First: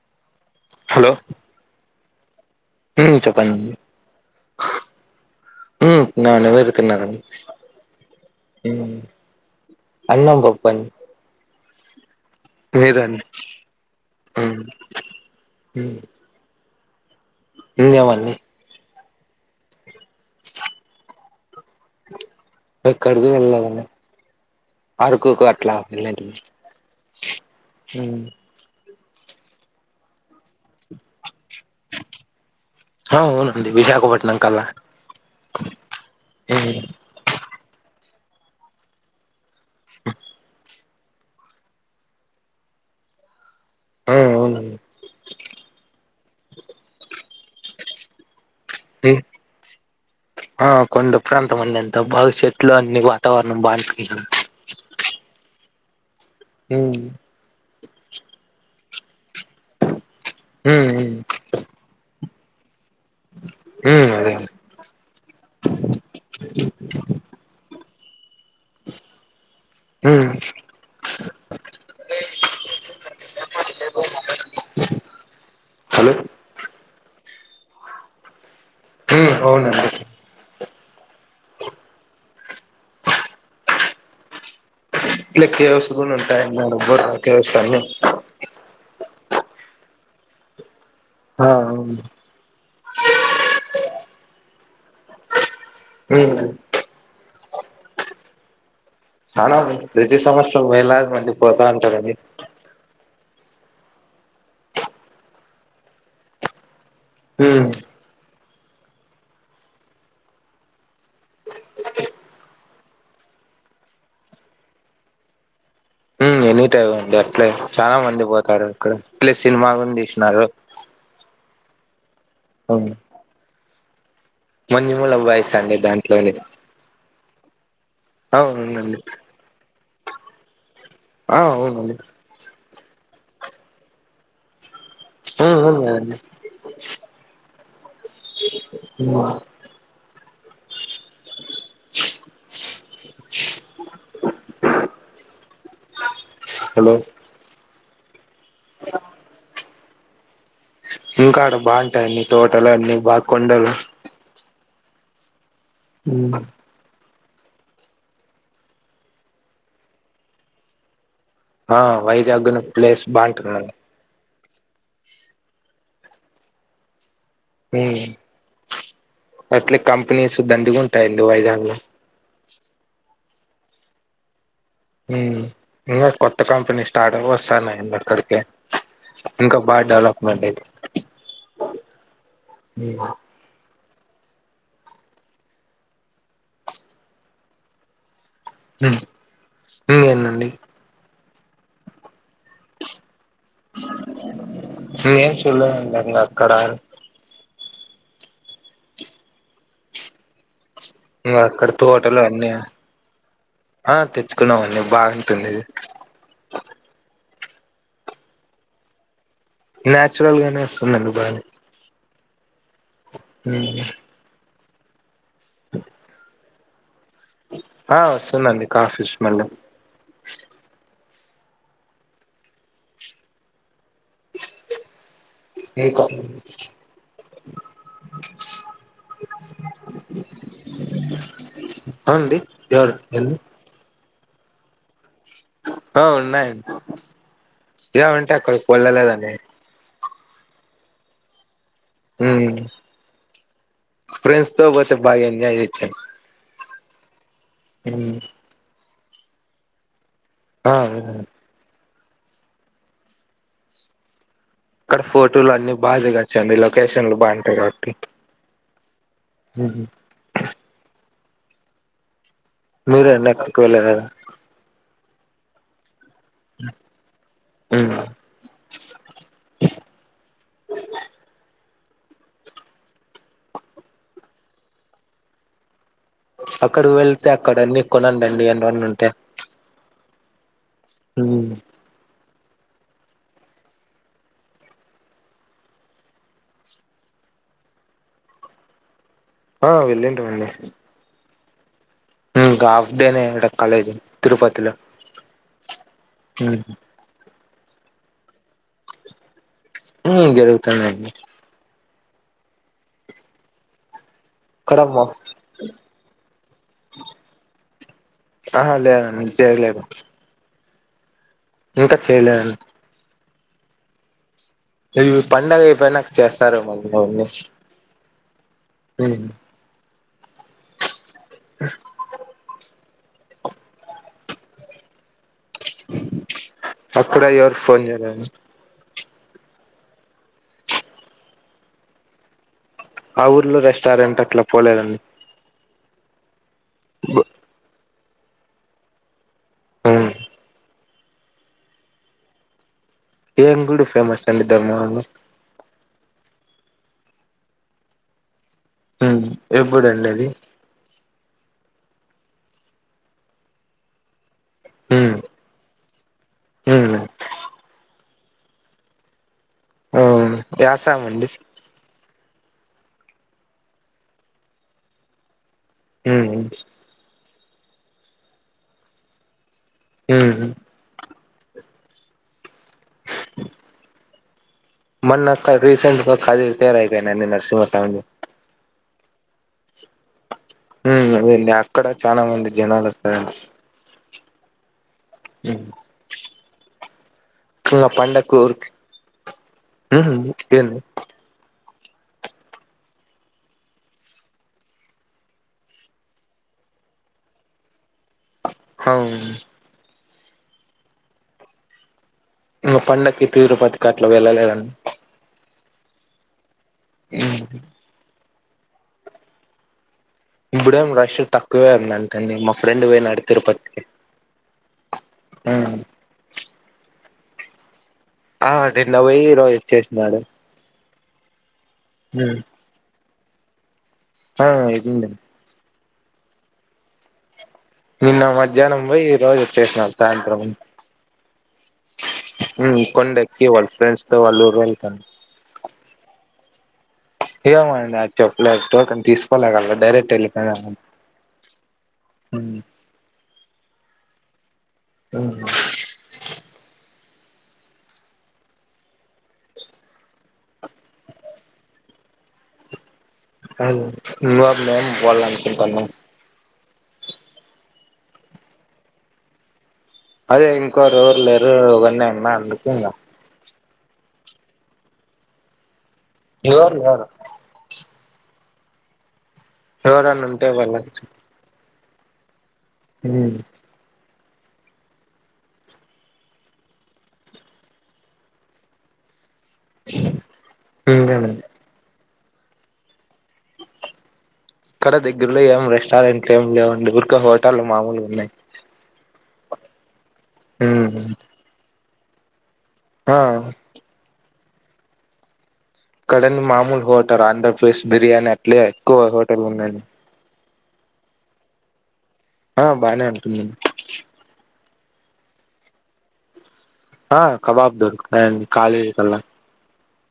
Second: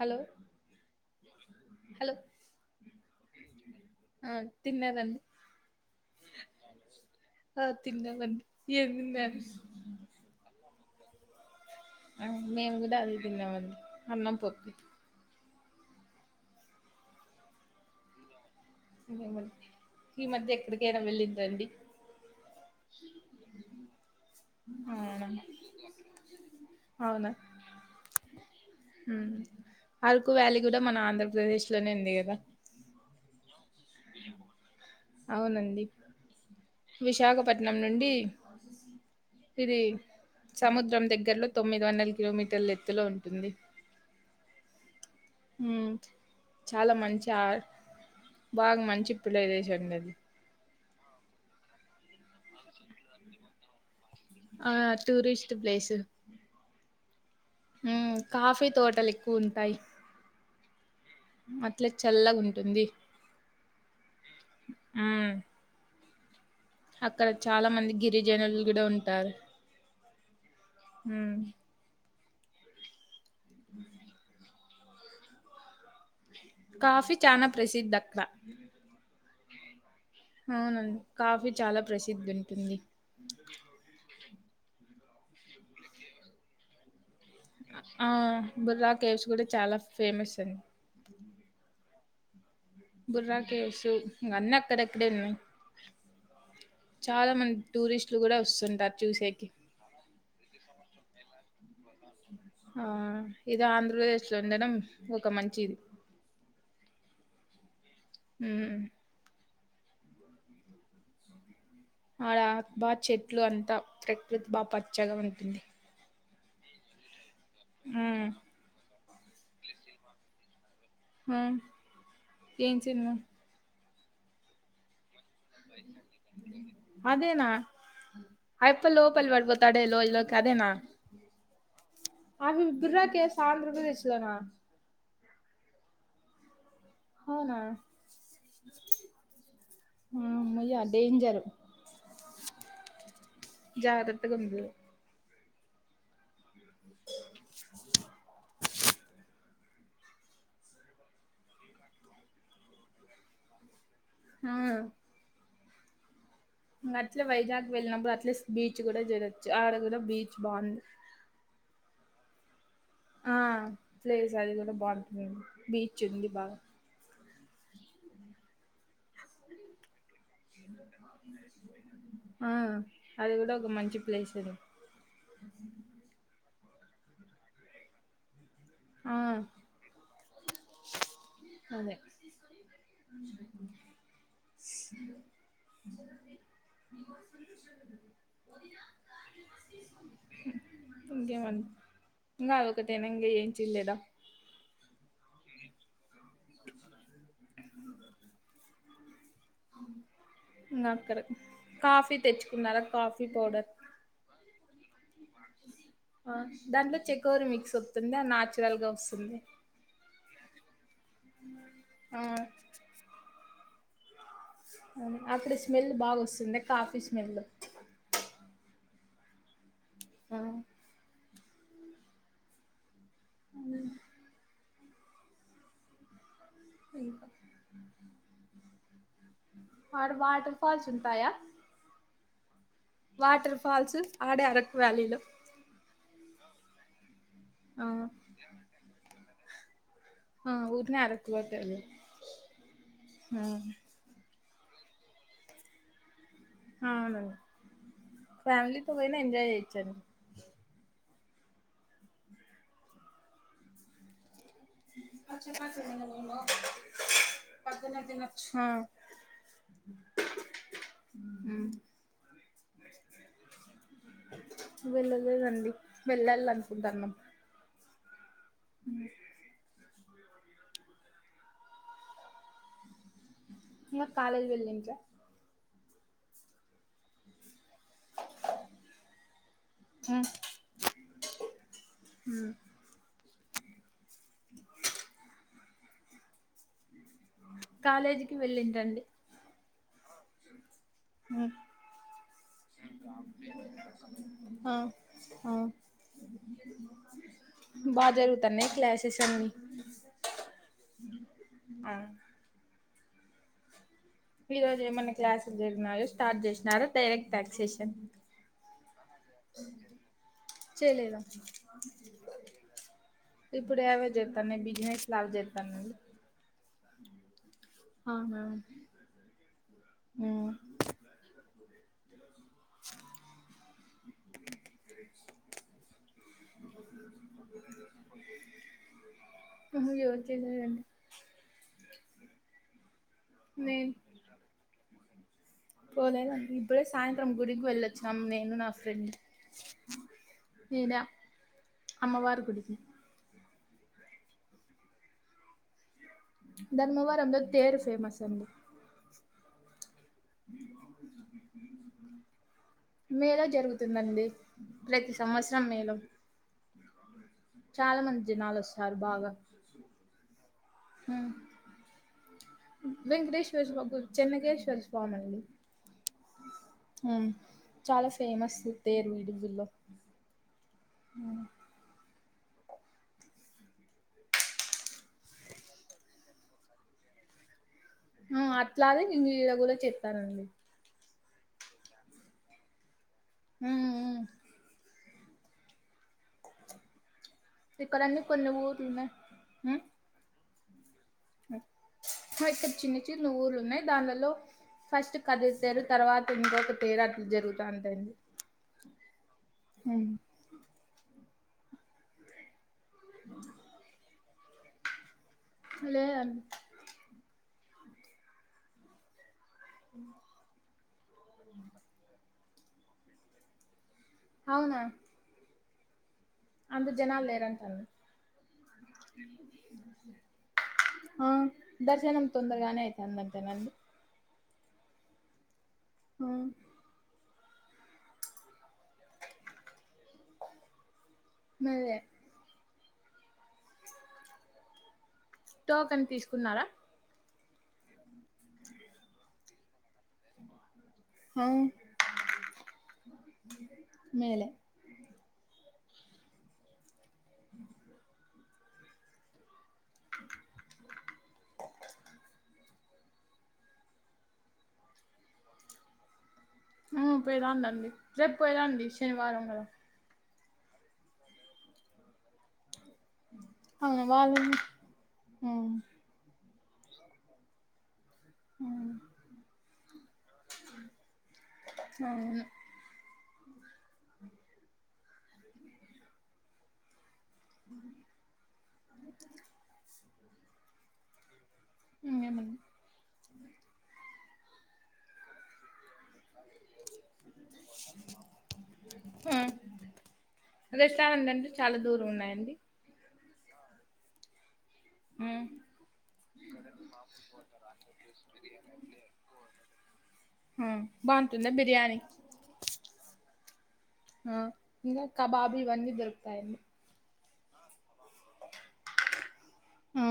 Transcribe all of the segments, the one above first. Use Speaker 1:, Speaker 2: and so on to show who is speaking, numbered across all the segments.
Speaker 1: Hello
Speaker 2: hello హ్మ్ చెప్పడండి
Speaker 1: ఆ తిన్నారండి
Speaker 2: మ్ నాన్ వెజ్ తిన్నానండి
Speaker 1: ఆ తిన్నామండి ఏం
Speaker 2: మ్
Speaker 1: తిన్నారు
Speaker 2: అన్నం పప్పన్
Speaker 1: ఆ మేము గూడ అదే తిన్నామండి అన్నం పప్పు
Speaker 2: ఉ ఇంగవన్ని
Speaker 1: ఇంగేమండి ఈ మధ్య ఎక్కడికైనా వెళ్ళిండ్ర అండి
Speaker 2: ఎక్కడికి వెళ్ళలేదండి
Speaker 1: అవున
Speaker 2: అరకుకు అట్లా వెళ్ళేంటిమి
Speaker 1: అవున
Speaker 2: ఉమ్
Speaker 1: మ్ అరకు వ్యాలీ కూడా మన ఆంధ్రప్రదేశ్ లోనే ఉంది గదా
Speaker 2: ఆ అవునండి విశాఖపట్నం కల్లా
Speaker 1: అవునండి
Speaker 2: ఉమ్
Speaker 1: విశాఖపట్నం నుండి ఇది సముద్రం దగ్గర్లో తొమ్మిది వందల కిలోమీటర్ల ఎత్తులో ఉంటుంది
Speaker 2: ఆ అవునండి
Speaker 1: మ్ చాలా మంచి ఆర్ బాగా మంచి
Speaker 2: ఉమ్
Speaker 1: ప్లదేశండి అది
Speaker 2: ఆ కొండ ప్రాంతం అండి అంత బాగా చెట్లు అన్ని వాతావరణం బావుంటది ఇక్కడ
Speaker 1: ఆ టూరిస్ట్ ప్లేసు
Speaker 2: ఉ
Speaker 1: మ్ కాఫీ తోటలు ఎక్కువ ఉంతాయి
Speaker 2: ఉమ్
Speaker 1: అట్లే చల్లగా ఉంటుంది
Speaker 2: ఉ అదే
Speaker 1: మ్మ్ అక్కడ చాలా మంది గ్ జనాలు గుడా ఉంటారు
Speaker 2: ఉమ్
Speaker 1: ఉ
Speaker 2: హలో
Speaker 1: కాఫీ చానా ప్రసిద్ధక్కడ
Speaker 2: ఉ అవునండి
Speaker 1: అవునండి కాఫీ చాలా ప్రసిద్ధి ఉంటుంది
Speaker 2: లేక్ కేవ్స్ గునా ఉంటాయ్ [unintelligible]
Speaker 1: ఆ బుర్రా కేవ్స్ గుడా చాలా ఫేమస్ అండి
Speaker 2: ఆ అవును
Speaker 1: బుర్రా కెవ్స్ ఇంగ అన్నీ అక్కడెక్కడే ఉన్నాయి
Speaker 2: ఉమ్
Speaker 1: చాలా మంది టూరిస్ట్లు గుడా వొస్తుంటారు
Speaker 2: చానా మంది ప్రతి సంవత్సరం వేలాది మంది పోతారు
Speaker 1: ఆ ఇది ఆంధ్రప్రదేశ్ లో ఉండడం ఒక మంచిది
Speaker 2: ఉ
Speaker 1: ఉ ఆడ అక్ బా చెట్లు అంతా ప్రకృతి బాగా పచ్చగా ఉంటుంది
Speaker 2: ఉ ఎనీ టైమ్ ఉంది అట్లే చాలా
Speaker 1: హ్మ్.
Speaker 2: మంది బోతారు ఇక్కడ ప్లస్ సినిమా గున్ తీసినారు
Speaker 1: ఆ ఏం సినిమా
Speaker 2: మంజు మూల బాయ్స్ అండి దాంట్లోనే
Speaker 1: అదేనా అయ్యప్ప
Speaker 2: అవునండి
Speaker 1: లోపలి బడిపోతాడే లోయలోకి అదేనా
Speaker 2: ఆ అవునండి
Speaker 1: అవి బుర్ర కెవ్స్ ఆంధ్రప్రదేష్ లోనా
Speaker 2: ఆ అవును కదండీ
Speaker 1: అవున మ్ మయ్ అడ్ డేంజరు జరాత్తగుండ్లు
Speaker 2: హలో యా ఇంకాడ బాగుంటాయి అన్ని తోటలు అన్ని బాగ్ కొండలు
Speaker 1: ఆ
Speaker 2: ఉ
Speaker 1: ఇంగ అట్లే వైజాగ్ వెళ్ళినప్పుడు అట్లేస్ బీచ్ గుడా జురోచ్చు ఆడ గుడా బీచ్ బాగుంది
Speaker 2: ఆ వైజాగ్ గుణ ప్లేస్ బాగుంటుంది అండి
Speaker 1: గది గూడ బాగుంటుంది బీచ్ ఉంది బాగా
Speaker 2: ఉ అట్లే కంపెనీస్ దండి ఉంటాయి అండి వైజాగ్ లో
Speaker 1: ఆ అది గుడా ఒక మంచి ప్లేస్ అది
Speaker 2: మ్ ఇంగ కొత్త కంపెనీ స్టార్టప్ వొస్తనయ్ అండీ అక్కడికి
Speaker 1: ఆ!
Speaker 2: ఇంకా బాగా డెవలప్మెంట్ అయిత
Speaker 1: అదే స్ జ మి వాయిస్ వినిపించడం లేదు
Speaker 2: ఉ ఇంకేందండి
Speaker 1: ఇంకేమ అండి ఇంగ అదొకటేనా ఇంగ ఏం చుల్లేదా
Speaker 2: నేన్ ఎం చూళ్లేదు అండి ఇంగ అక్కడ
Speaker 1: అవును
Speaker 2: ఇంకా అక్కడ తోటలు అన్నీ
Speaker 1: తెచ్చుకున్నారా కాఫీ పౌడర్
Speaker 2: ఆ తెచ్చుకునం అండి బాగనే
Speaker 1: దాంట్లో చేకోరి మిక్స్ వతుంది అ నాచురల్ గా వస్తుంది
Speaker 2: నాచురల్గానే వస్తుందండి బానే
Speaker 1: ఆ
Speaker 2: ఉమ్
Speaker 1: అక్కడ స్మెల్ బాగా వస్తుంది కాఫీ స్మెల్
Speaker 2: ఆ వస్తుందండి కాఫీ స్మెల్
Speaker 1: మ్ ఉమ్
Speaker 2: ఏకో
Speaker 1: ఉమ్ అడ వాటర్ఫల్స్ ఉంటాయా
Speaker 2: అవును అండి ఎవరు ఏంది
Speaker 1: వాటర్ ఫాల్స్ ఆడే అరక్ వ్యాలీలో
Speaker 2: ఆ ఉన్నాయ అండి
Speaker 1: ఆ
Speaker 2: ఇగ ఉంటే అక్కడికి వెళ్ళలేదు అండి
Speaker 1: ఆ ఊర్రనే ఆరుకువ సైడ్
Speaker 2: ఉమ్ ఫ్రెండ్స్ తో పోతే పొతే బాగా ఎంజాయ్ చేయచ్చు అండి
Speaker 1: అవును అండి
Speaker 2: ఉమ్
Speaker 1: ఇప్పుడు పోయిన ఎంజాయ చేయచ్చు అండి
Speaker 2: ఆ అవును అండి అక్కడ ఫోటోలు అన్ని బాదిగాచు అండి లొకేషన్లు బావుంటాయి కాబట్టి
Speaker 1: ఆ
Speaker 2: ఉమ్
Speaker 1: ఉమ్
Speaker 2: మీరు వెళ్ళాక పోలేరా
Speaker 1: వెళ్ళలేదండి వెళ్ళాలి అనుకుంటారు మ
Speaker 2: ఉమ్
Speaker 1: మ్ ఇగ కాలేజ వెళ్ళిరా
Speaker 2: అక్కడు వెళ్తే అక్కడన్నీ కొనండి అవిఅన్ని ఉంటాయి
Speaker 1: ఉమ్
Speaker 2: ఉమ్
Speaker 1: ఉమ్ కాలేజీకిి వెళ్ళింటండి
Speaker 2: ఆ వెళ్లిండు ఇగ హాఫ్ డేనే అంట కాలేజీ తిరుపతిలో
Speaker 1: ఆ ఆ
Speaker 2: ఉమ్
Speaker 1: బా జరుగుతనే క్లాస్సేస్ అన్ని
Speaker 2: ఉమ్ జరుగుతునాయి అండి
Speaker 1: ఈ రోజు
Speaker 2: ఇక్కడ
Speaker 1: ఏమైన్నా క్లాసులు జరిగినయో స్టార్ట్ చేసినారో డైరెక్ట్ వ్యాక్సేషన్
Speaker 2: ఆహా చేయలేదు
Speaker 1: చేయలేదా
Speaker 2: ఇంకా చేయలేదని
Speaker 1: ఇప్పుడ అవేజర్
Speaker 2: ఇది పండగ అయిపోయినాక చేస్తారు ఏమో మౌని
Speaker 1: అవునా
Speaker 2: అక్కడ ఎవర్ ఫోన్ చేదని
Speaker 1: ఉ హు ఎవర్ చేంజ్ అయ్యారండి
Speaker 2: ఆ ఊర్లో
Speaker 1: నేను
Speaker 2: రెస్టారెంట్ అట్లా పోలేదండి
Speaker 1: పోలేదండి ఇప్పుడే సాయంత్రం గుడికి వెళ్ళ్ అమ్ నేను నా ఫ్రెండ్ ఏద అమ్మ వారు గుడికి
Speaker 2: ఏంగుడి ఫేమస్ అండి ధర్మవరం లో?
Speaker 1: ధర్మవరం లో తెరు ఫేమస్ అండి.
Speaker 2: ఊమ్ ఎప్పుడండి అది?
Speaker 1: మేల జరుగుతుందండి. ప్రతి సంవత్సరం మే లో
Speaker 2: ఊమ్
Speaker 1: చాలా మంది జనాల్ ఒస్తారు బాగా
Speaker 2: యశమండి?
Speaker 1: వెంక్టేశ్వర్ స్వా చెన్నగేశ్వర్ స్వామ్ అండి.
Speaker 2: హ్మ్
Speaker 1: ఉమ్. చాలా ఫేమస్ తేరు ఈడిజిల్లో
Speaker 2: హ్మ్
Speaker 1: ఊమ్
Speaker 2: మన్నక్క రీసెంట్గా కదిరి తేరు అయిపోయిందండి నర్సింహ స్వామి
Speaker 1: ఆ అట్లాగే నిన్న ఇడ కూడా చెప్పానండి
Speaker 2: మె అక్కడ చాలా మంది జనాలు ఒస్తారండి. ఊమ్ ఇగా
Speaker 1: ఇక్కడన్నీ
Speaker 2: పండకు
Speaker 1: కొన్ని
Speaker 2: ఊరికి
Speaker 1: ఊర్లు ఉన్నాయి
Speaker 2: ఊమ్ ఏన్
Speaker 1: హ ఇక్కడ్ చిన్న చిన్న ఊర్లు ఉన్నాయి దానలో ఫస్ట్ కదిరి తేరు, తర్వాత ఇంకొక తేర్ అట్ జరుగుత ఉంటది.
Speaker 2: హావ్న్
Speaker 1: ఉమ్
Speaker 2: ఇంకా పండక్కి తిరుపతికి అట్లా వెళ్ళలేదన్?
Speaker 1: లే అండి
Speaker 2: ఊమ్ ఇప్పుడేం రష్ తక్కువే ఉందంటండీ మా ఫ్రెండ్ పోయినాడు తిరుపతికి
Speaker 1: అవ్నా
Speaker 2: ఆ
Speaker 1: అంత జనాల్ లేరంటన
Speaker 2: ఆ నిన్న పోయి ఈరోజ్ ఓచ్చేశ్నాడు.
Speaker 1: ఆ దర్శనం తొందర్గానే అయిపోయిదంటన అండి.
Speaker 2: ఆ అయిపోయిందండి.
Speaker 1: ఆ
Speaker 2: నిన్న మధ్యాహ్నం పోయి ఈ రోజ్ ఓచ్చేశ్నడ్ సాయంత్రం.
Speaker 1: మల్లె
Speaker 2: ఊమ్ కొండ్ ఎక్కి వాళ్ళ్ ఫ్రెండ్స్ తో వాళ్ళురు వెళ్తన్
Speaker 1: టోకన్ తీస్కున్నారా?
Speaker 2: ఏమోనండి అద్ చేప్ప్లేద్ టోకన్ తీస్కోలేగ డైరెక్ట్ ఎళ్ళిపోయినారు
Speaker 1: ఆ ఉన్నాయిలే
Speaker 2: ఊమ్ కాదు [unintelligible] వాళ్ అన్కూటన్న
Speaker 1: ఆ పోయిరండండి రేప్ పోయిరండి శనివారం కదా
Speaker 2: అదే ఇంకోరు ఎవర్లేరు ఒకొనే ఉన్న అందుకే ఇంగ
Speaker 1: అవున్వాళ్లు మ్
Speaker 2: ఇగోన్ గారు
Speaker 1: హ్మ్
Speaker 2: ఎవరన్న ఉంటే వలక్ చ్
Speaker 1: సరే
Speaker 2: హ్మ్ ఇంకేంది
Speaker 1: ఉ ఏమన్నా
Speaker 2: ఇక్కడ దగ్గరలో ఏం రెస్టారెంట్లు ఏం లేవండి ఉరికే హోటలు మామూలుగా ఉన్నాయి
Speaker 1: అ రెస్టారెంట్లు అంటే చాలా దూరం ఉన్నాయండి
Speaker 2: ఆ
Speaker 1: హ్మ్
Speaker 2: ఇక్కడ మామూలు హోటల్ ఆండ్రప్రదేశ్ బిర్యానీ అట్లే ఎక్కువ హోటల్ ఉన్నాయిండి
Speaker 1: హ బాగుంటుందా బిర్యానీ
Speaker 2: ఆ బానే ఉంటుందండి
Speaker 1: ఆ ఇంగ కబాబ్ ఇవ్వని దొరుకుతాయి
Speaker 2: ఆ కబాబ్ దొరుకుతాయండి కాలి కల్లా
Speaker 1: ఆ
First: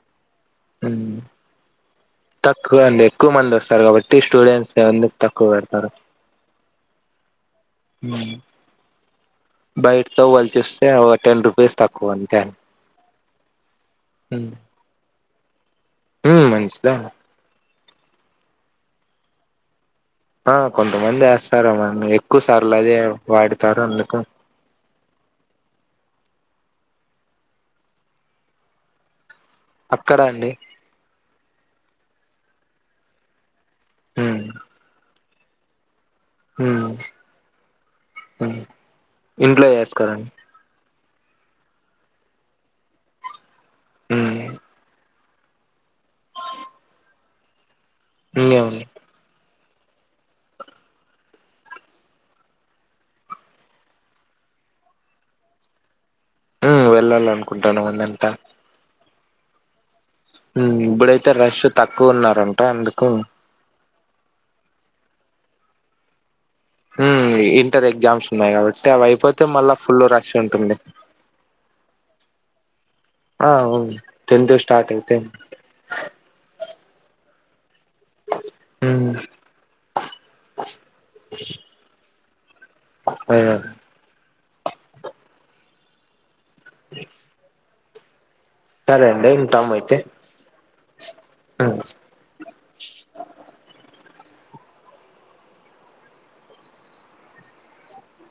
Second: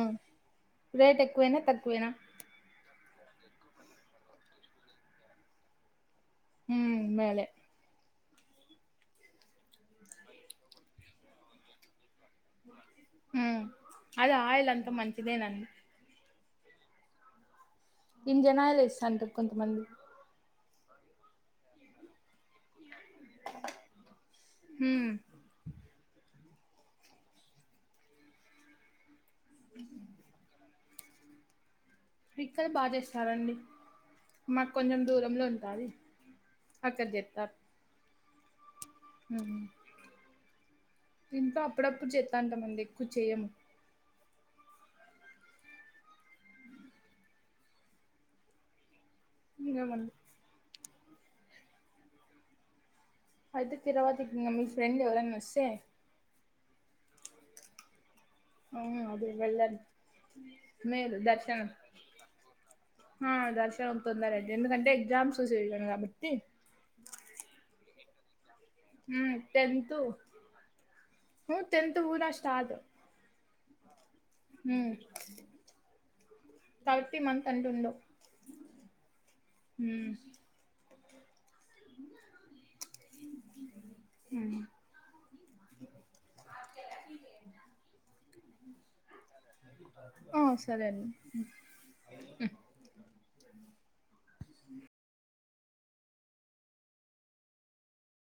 Speaker 1: రేట్ ఎక్కువేనా తక్కువేనా
Speaker 2: ఎక్కువే అండి ఎక్కువా మంది వస్తారు కాబట్టి స్టూడెంట్స్ ఎందుకు తక్కువ పెడతారు
Speaker 1: ఊ మేలే
Speaker 2: ఊ బైట్తో పోల్చి చూస్తే ఒక టెన్ రూపీస్ తక్కువ అంతే అండీ
Speaker 1: హ్మ్ అది ఆయిల్ అంత మంచిదేన అండీ
Speaker 2: హ్మ్ మంచిదే అండీ
Speaker 1: ఇంజన్ ఆయిల్ ఎస్తా అంటారు కొంతమంది
Speaker 2: ఆ కొంతమంది వేస్తారు ఏమోని ఎక్కువ సార్లు అదే వాడుతారు అందుకూ
Speaker 1: ఉమ్
Speaker 2: అక్కడ అండి
Speaker 1: ఇక్కడ బాగా చేస్తారండి
Speaker 2: ఉమ్
Speaker 1: మాకు కొంచెం దూరంలో ఉంటది
Speaker 2: ఉమ్
Speaker 1: అక్కడ జెతారు
Speaker 2: ఇంట్లో చేస్కారండి
Speaker 1: ఇంట్లో అప్పుడప్పుడు చెత్తా ఉంటామండి ఎక్కువ చెయము
Speaker 2: హ్మ్ ఇ అవును
Speaker 1: ఇ అవును అయితే తిరవాతికి ఇగ మీ ఫ్రెండ్ ఎవరన్నా ఒస్తే
Speaker 2: హ్మ్ వెళ్ళాల అనుకుంటాను మందంతా
Speaker 1: వేలండి
Speaker 2: హ్మ్ ఇప్పుడైతే రష్ తక్కువ ఉన్నారంట అందుకు
Speaker 1: తొందర అండి ఎందుకంటే ఎగ్జామ్స్ సీజన్ కాబట్టి
Speaker 2: హ్మ్ ఇంటర్ ఎగ్జామ్స్ ఉన్నాయ్ కాబ సో అవి
Speaker 1: ఉమ్
Speaker 2: అయిపోతే మళ్ళా
Speaker 1: టెన్త్
Speaker 2: ఫుల్ రష్ ఉంటుంది
Speaker 1: థర్డు
Speaker 2: ఆ అవును టెన్త్ స్టార్ట్
Speaker 1: హ్మ్
Speaker 2: అయితే
Speaker 1: ప్రతి మంత్ అంటుండు
Speaker 2: ఉమ్,
Speaker 1: హ్మ్
Speaker 2: కొత్తగా [inaudible] సరేండి
Speaker 1: ఆ సరే అండి
Speaker 2: ఉమ్.
Speaker 1: ఉ ఉ ఉ